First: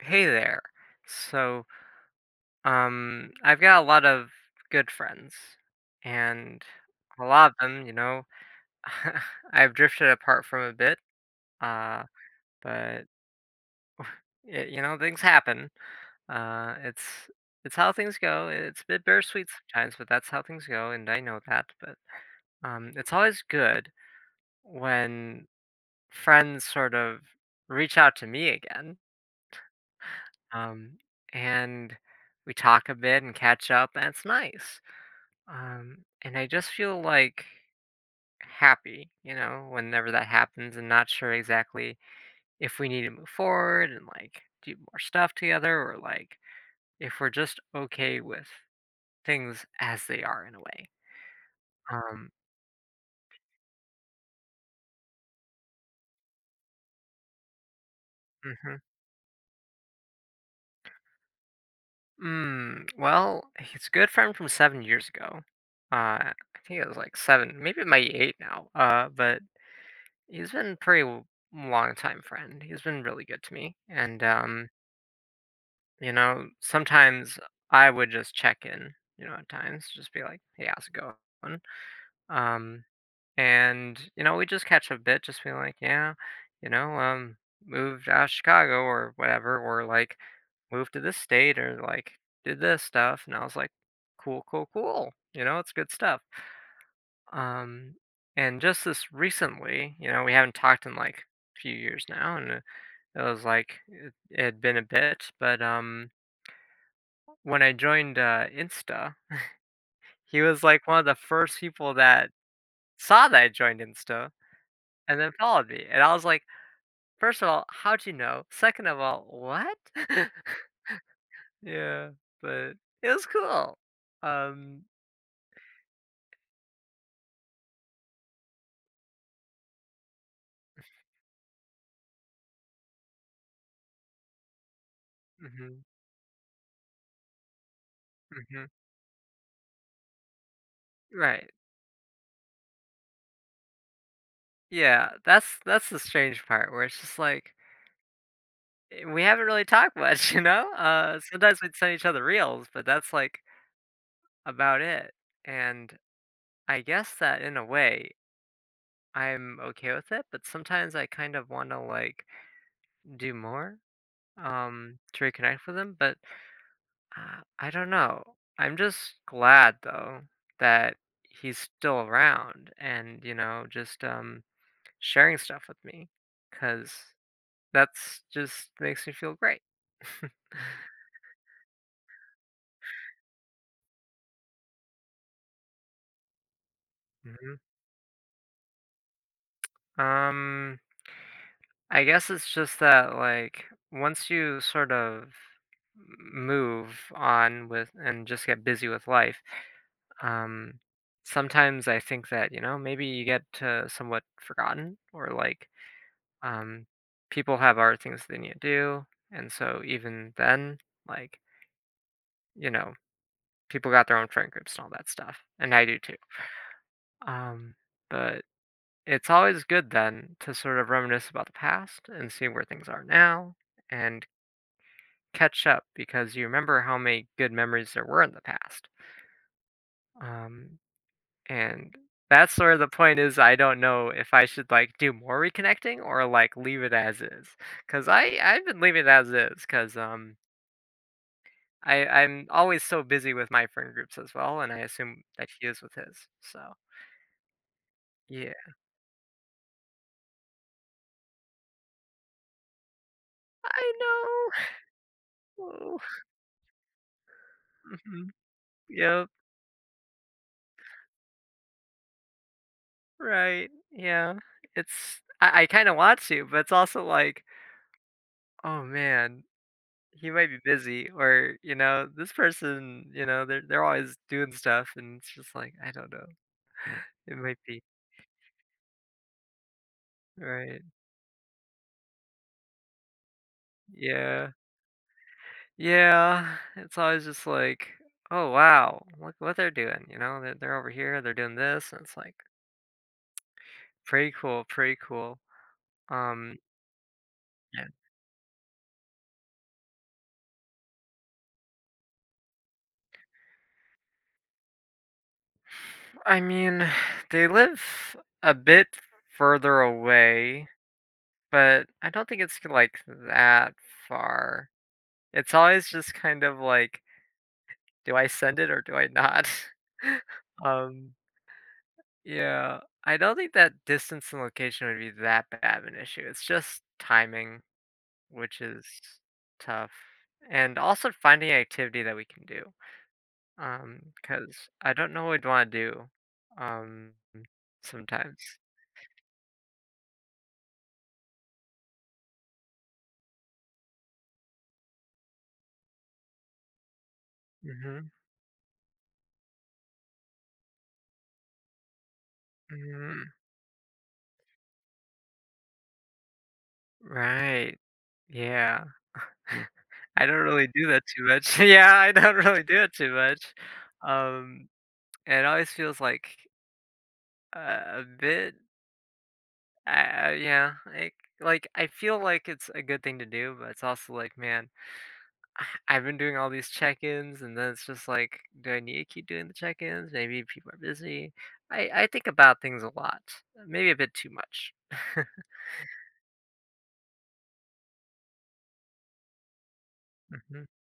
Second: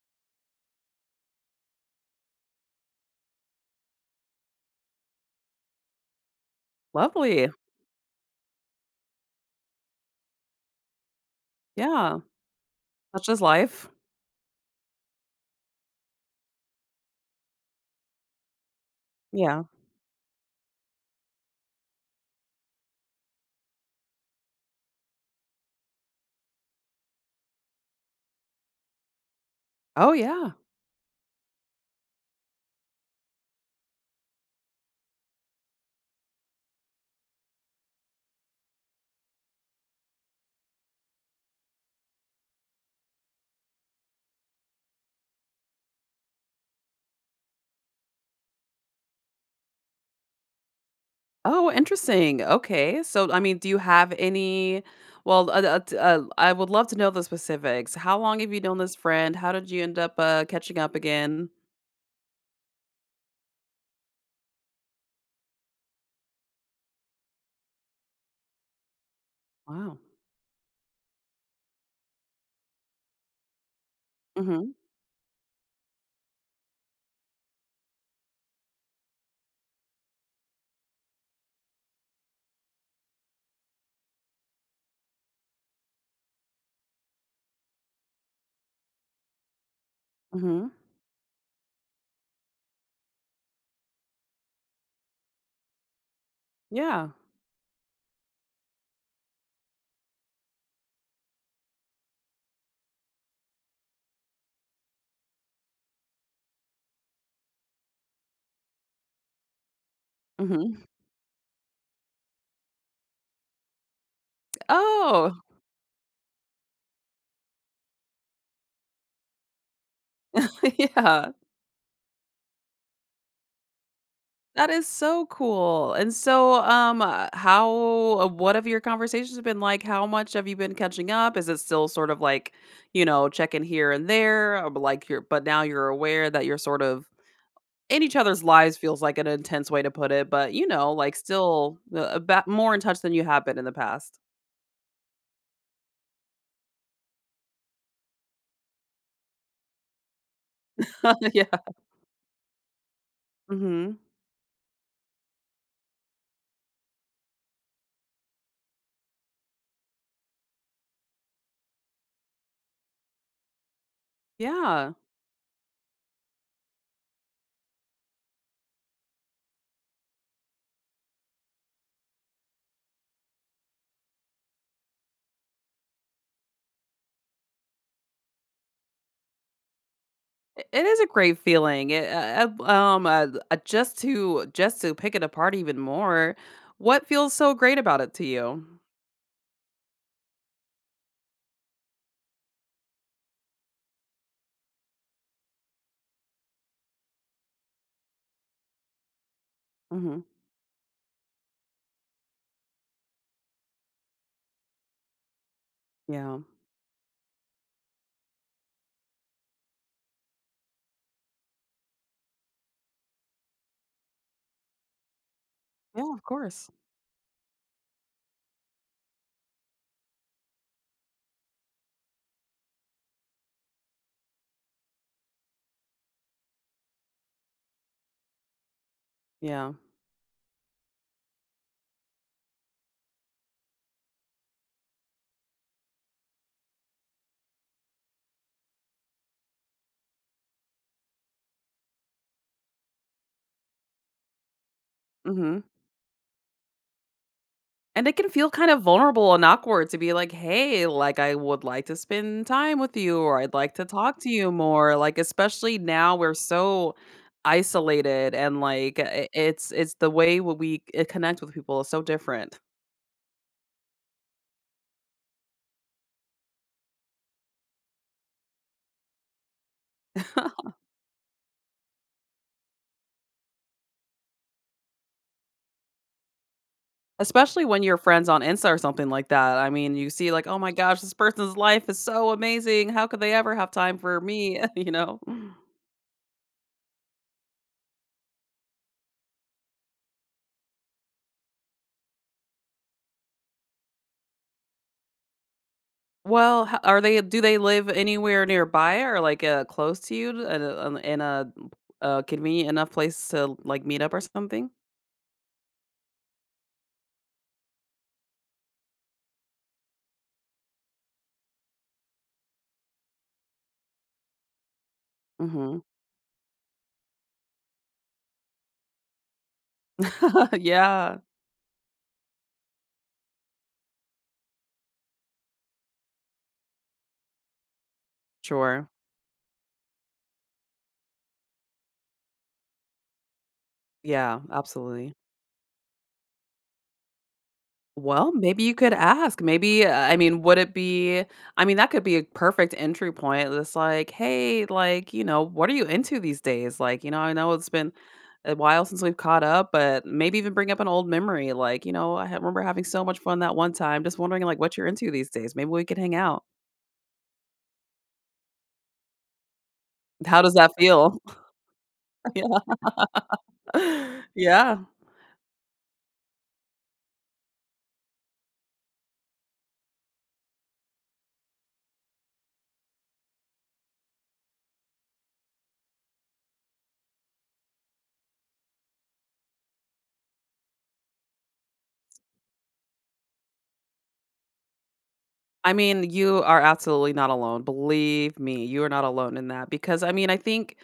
Hey there. So, I've got a lot of good friends, and a Lovely. lot of them, you know, I've drifted apart from a bit. Uh, Yeah. but That's just life. Things happen. Uh, it's it's how things go. It's a bit bittersweet Yeah. sometimes, but that's how things go, and I know that. But it's always good when friends sort of reach out to me again. Oh, yeah. Um, and we talk a bit and catch up, and it's nice. And I just feel like happy, whenever that happens, and not sure exactly if we need to move forward and like do more stuff together, or like if we're just okay with things as they are in a way. Oh, Um, interesting. Okay. So, I mean, do you have any I would love to know the specifics. How long have you known mhm. this friend? How did you end up catching up again? Mm, well, it's a good friend from 7 years ago. I think it was like seven, maybe it might be eight now. But Wow. he's been a long time friend. He's been really good to me, and. Mm-hmm. You know, sometimes I would just check in, you know, at times, just be like, "Hey, how's it going?" Um, and you know, we just catch a bit, just be like, "Yeah, you know, um, moved out of Chicago or whatever, or like Mm-hmm. moved to this state, or like did this stuff." And I was like, "Cool, cool, cool." You know, it's good stuff. Yeah. Um, and just this recently, you know, we haven't talked in like a few years now, and it was like it had been a bit, but. When I joined, Insta, he was, Mm-hmm. like, one of the first people that saw that I joined Insta and then Oh, followed me, and I was like, first of all, how'd you know? Second of all, what?" yeah. Yeah, but it was cool. That Um. is so cool. And so, how what have your conversations been like? How much have you been catching up? Is it still sort of like, you know, checking here and there, or like you're, but now Mhm, you're aware that you're sort of in each other's mhm. lives feels like an intense way to put it, but you know, like Right. still about more in touch than you have been in the past. Yeah, that's the strange part where it's just like, eh, we haven't really talked much, you know? Sometimes Yeah. we'd send each other reels, but that's, like, Hmm. about it, and I guess that in a way I'm okay with it, but sometimes I kind of want to like do more Yeah. To reconnect with him, but I don't know. I'm just glad though that he's still around, and you know, just sharing stuff with me, cuz that's just makes me feel great. It is a great feeling. Just to pick it apart even more. What feels so Mhm. great about it to you? Um, I guess it's just that like once you sort of move on with and just get busy with life. Mhm. Um, Sometimes I think that, you know, maybe you get somewhat forgotten, or like Yeah. um, people have other things they need to do. And so even then, like, you know, people got their own friend groups and all that stuff. And I do Yeah, too. of course. Um, but it's always good then to sort of reminisce about the past and see where things are now, and catch up, because you remember how many good memories there were in the past. Yeah. Um, And that's where the point is, I don't know if I should, like, do more reconnecting, or, like, leave it as is. Cause I've been leaving it as is. Cause I'm always so busy with my friend groups as well, and I assume that Mhm. he is with his, so And it can feel kind yeah. of vulnerable and awkward to be like, "Hey, like, I would like to spend time with you, or I'd like to I talk to know. you more." Like, especially Oh, now we're so mhm. isolated and, like, Yep, I it's the way what we c connect with people is so different. right, yeah. It's I kinda want to, but it's also like, "Oh, man, he might be busy," or, you know, "This person, you know, they're always doing stuff," and it's just like, I don't know. It might Especially be, when you're friends on Insta or something like that. I mean, you see like, "Oh my right. gosh, this person's life is so amazing. How could they ever have time for Yeah. me?" You know? Yeah, it's always just like, "Oh, wow, look what they're doing," you know? They're over here, they're doing this, and it's like, pretty cool, pretty cool. Um, Well, ho are they do they yeah, live anywhere nearby or, like, close to you to in a convenient enough place to, like, meet up or something? I mean, they live a bit further away, but I don't think it's, like, that far. It's Mhm. always just kind of like, "Do I send it or do I not?" Um. Yeah. Yeah, I don't think that distance and location would be that bad of an issue. It's just timing, which is Sure. tough, and also finding an activity that we can do. Yeah, Because I don't absolutely. know what I'd want to do. Um, Well, sometimes. maybe you could ask. Maybe, I mean, would it be I mean, that could be a perfect entry point. It's like, "Hey, like, you know, what are you into these days?" Like, you know, I know it's been Hmm. a while since we've caught up, but maybe even bring up an old memory. Like, you know, I ha remember having so much Hmm. fun that one time. Just wondering, like, what you're into these days. Maybe we could hang out. Right. Yeah. I don't How does really that do that feel? too much. Yeah, I don't Yeah. really do it too much. Um, Yeah. and it always feels like a bit I, yeah, like I feel like it's a good thing to do, but it's also like, man, I- I've been doing all these check-ins, and then it's just like, do I need to keep doing the check-ins? Maybe people are busy. I think about things a lot, maybe a bit too much. I mean, you are absolutely not alone. Believe me, you are not alone in that because I mean, I Hmm. think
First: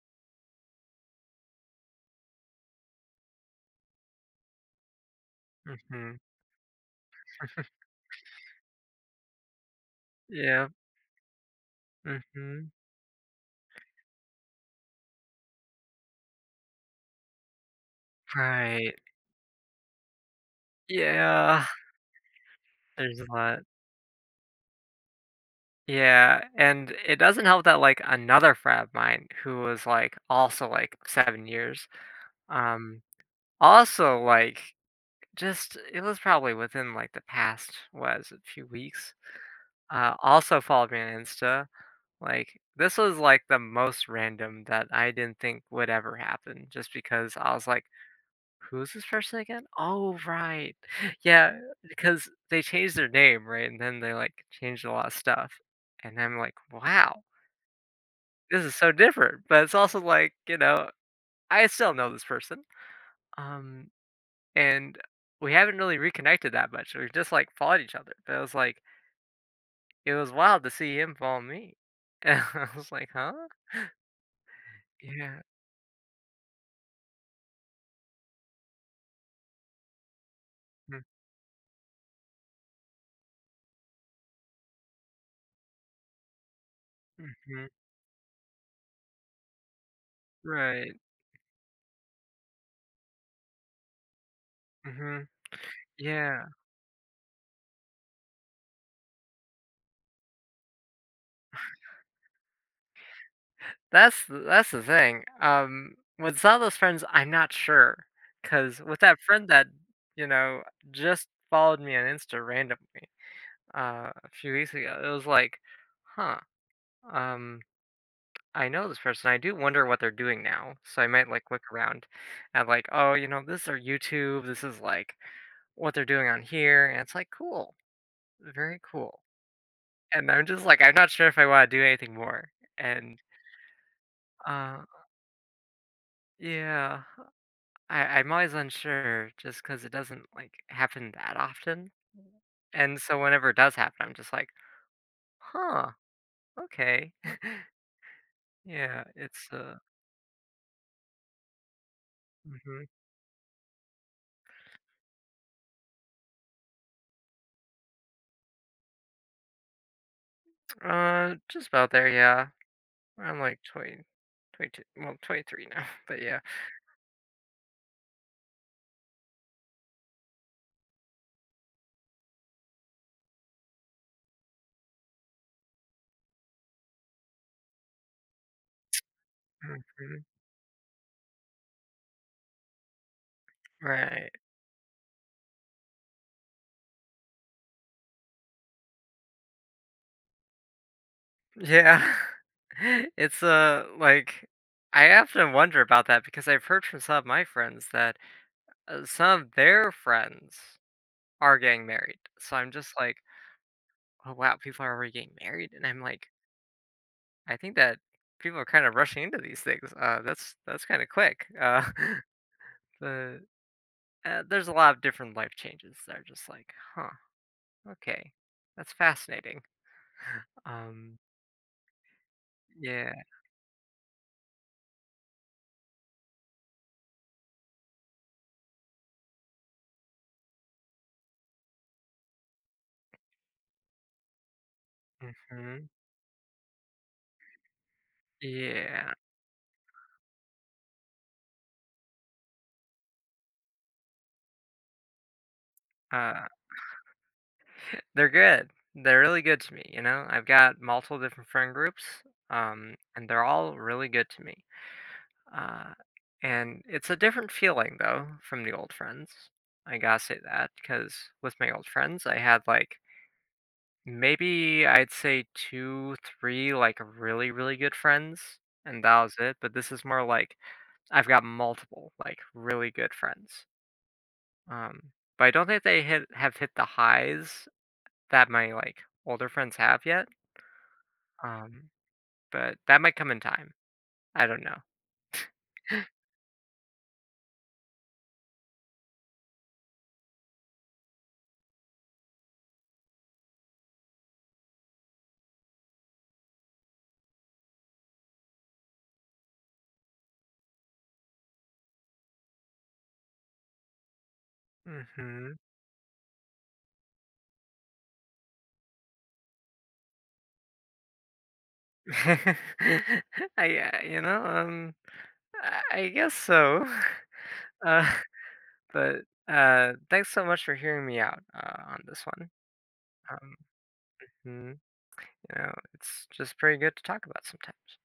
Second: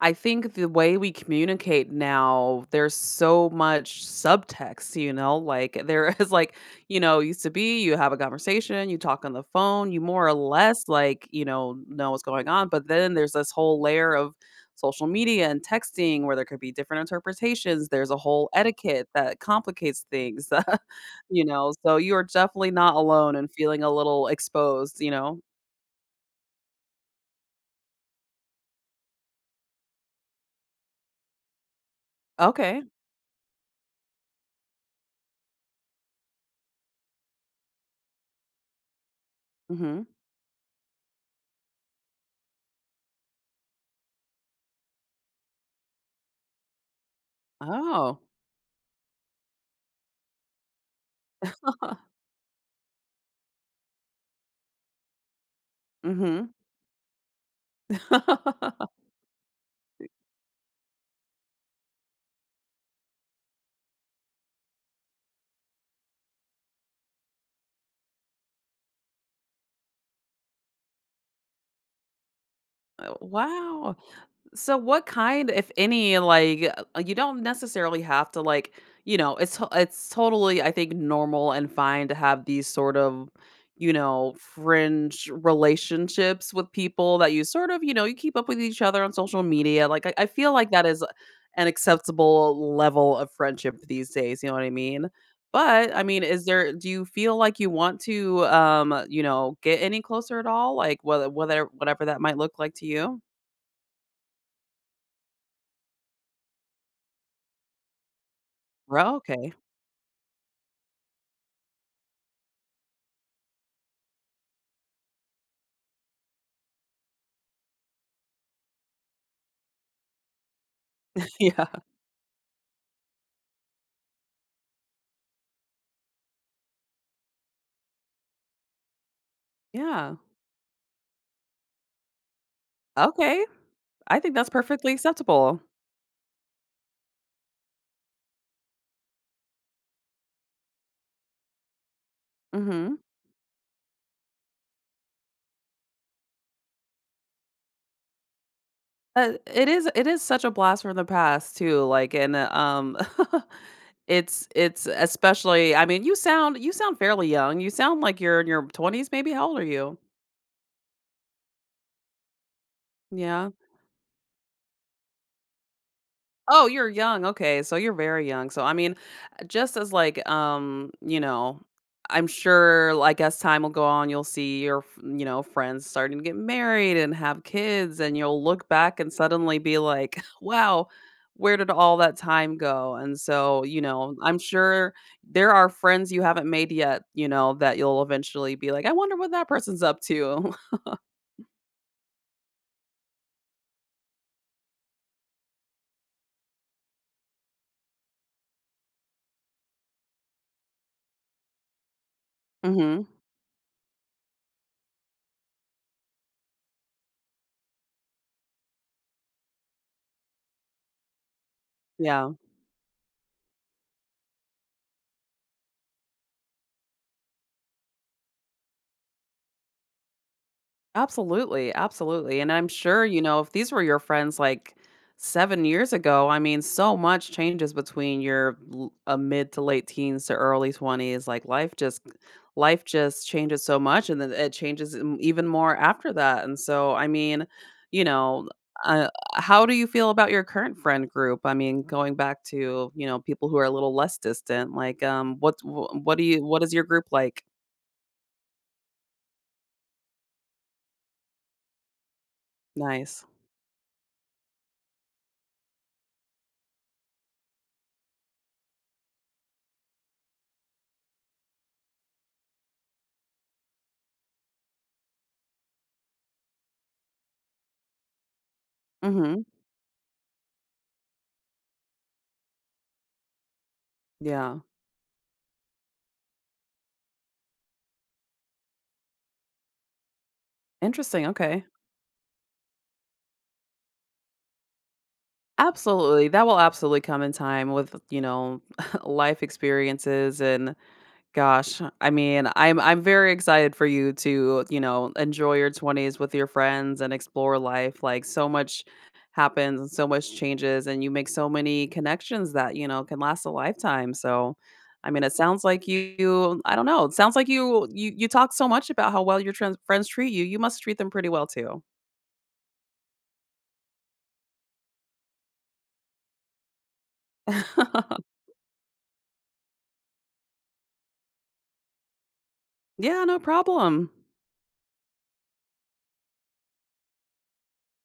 I think the way we communicate now, there's so much subtext, you know, like Hmm. there is like, you know, used to be you have a conversation, you talk on the phone, you more or Yeah. less like, you know what's going on, Hmm. but then there's this whole layer of social media and texting where there could be different interpretations. There's a whole Right. etiquette that complicates things. You Yeah. know, so you are definitely not There's a alone and lot. feeling a little exposed, you know? Yeah, and it doesn't help that like another frat of mine who was like also like 7 years, Okay. um, also like just it was probably within, like, the past, was a few weeks. Mhm. Also followed me on Insta. Like, this was, like, the most random that I didn't think would ever happen, just because I was like, Oh. "Who's this person again? Oh, right." Yeah, because they changed their name, right? And then they, like, changed a lot of stuff, and I'm Mhm. like, "Wow, this is so different," but it's also like, you know, I still know this person. Um and we haven't really reconnected that much. We've just like followed each other, but it was like it was wild to see him follow me. And I was like, "Huh? Wow. So what Yeah. kind, if any, like you don't necessarily have to like, you know, it's totally I think Mm, normal and fine to have these sort of, you know, fringe relationships with people that you mhm. sort of, you know, you keep up with each other on social media. Like I feel like that Right. is an acceptable level of friendship these days, you know what I mean? Mhm. But I mean, Yeah." is there do you feel like you want to you know, get any closer at all? Like whether whatever that might look like to you? That's the thing. With some of those friends, I'm not sure. Cause with Well, that friend okay. that, you know, just followed me on Insta randomly, a few weeks ago, it was like, "Huh, um, I know this person. I do wonder what they're doing now. So I might like look Yeah. around at like, oh, you know, this is our YouTube. This is like what they're doing on here. And it's like, cool. Very cool. Yeah. And I'm just like, I'm not sure if I want to do anything more. And Okay. I think that's uh, perfectly acceptable. yeah, I'm always unsure just because it doesn't like happen that often. And Mhm. so whenever it does happen, I'm just like, huh, okay. Yeah, it's it is it is such a blast from the past too, like, and, mhm. It's especially I mean, you sound fairly young. You sound like you're in your 20s, maybe? How old are you? Uh, just about there. Yeah. I'm Yeah. like 20, 22, well, 23 now, but yeah. Oh, you're young. Okay, so you're very young. So I mean, just as like you know, I'm sure like as time will go on, you'll see your you know friends starting to get married and have kids, and you'll look back and suddenly be like, Mhm. wow. Where did all that time go? And so, you know, Right. I'm sure there are friends you haven't made yet, you know, that you'll eventually be like, I wonder what that person's up to. Yeah. It's like I often wonder about that, because I've heard from some of my friends that some of their friends are getting married. So I'm just Mhm. like, oh wow, people are already getting married, and I'm like, I think that people are kind of rushing into these things. That's that's kind of quick. Yeah. the there's a lot of different life changes that are just like, huh, okay, that's fascinating. Um, Absolutely, absolutely, and I'm sure, yeah, you know, if these were your friends, like, 7 years ago, I mean, so much changes between your l mid to late teens to early 20s, like, life just changes so much, and then it changes m even more mhm, after that, and so, I mean, you know, uh, yeah, how do you feel about your current friend group? I mean, going back to, you know, people who are a little less distant, like, what do uh, you what is your group like? they're good. They're really good to me, you know? I've got multiple different friend groups, Nice. and they're all really good to me. Uh, and it's a different feeling, though, from the old friends. I gotta say that, because with my old friends, I had like maybe I'd say two, three, like really, really good friends, and that was Mhm. it. But this is more like I've got multiple, like really good friends. Yeah. Um, but I don't think they hit have hit the highs that my, like, older friends have yet, Interesting, okay. um, but that might come in time. I don't know. Absolutely. That will absolutely come in time with, you know, life experiences and gosh, I mean, I'm very excited for you to, you know, enjoy your 20s with your friends and explore life. Like so much happens and so much changes and you make so many connections that, you know, can last a lifetime. So, I mean, it Mhm. sounds like you I don't know, it sounds like you talk so much about how well your friends treat you. You must treat them pretty well too. I Yeah, you know, I guess so. Uh, but, thanks so much for hearing me out, on this one. Yeah, no Um, problem. mhm, you know, it's just pretty good to talk about sometimes.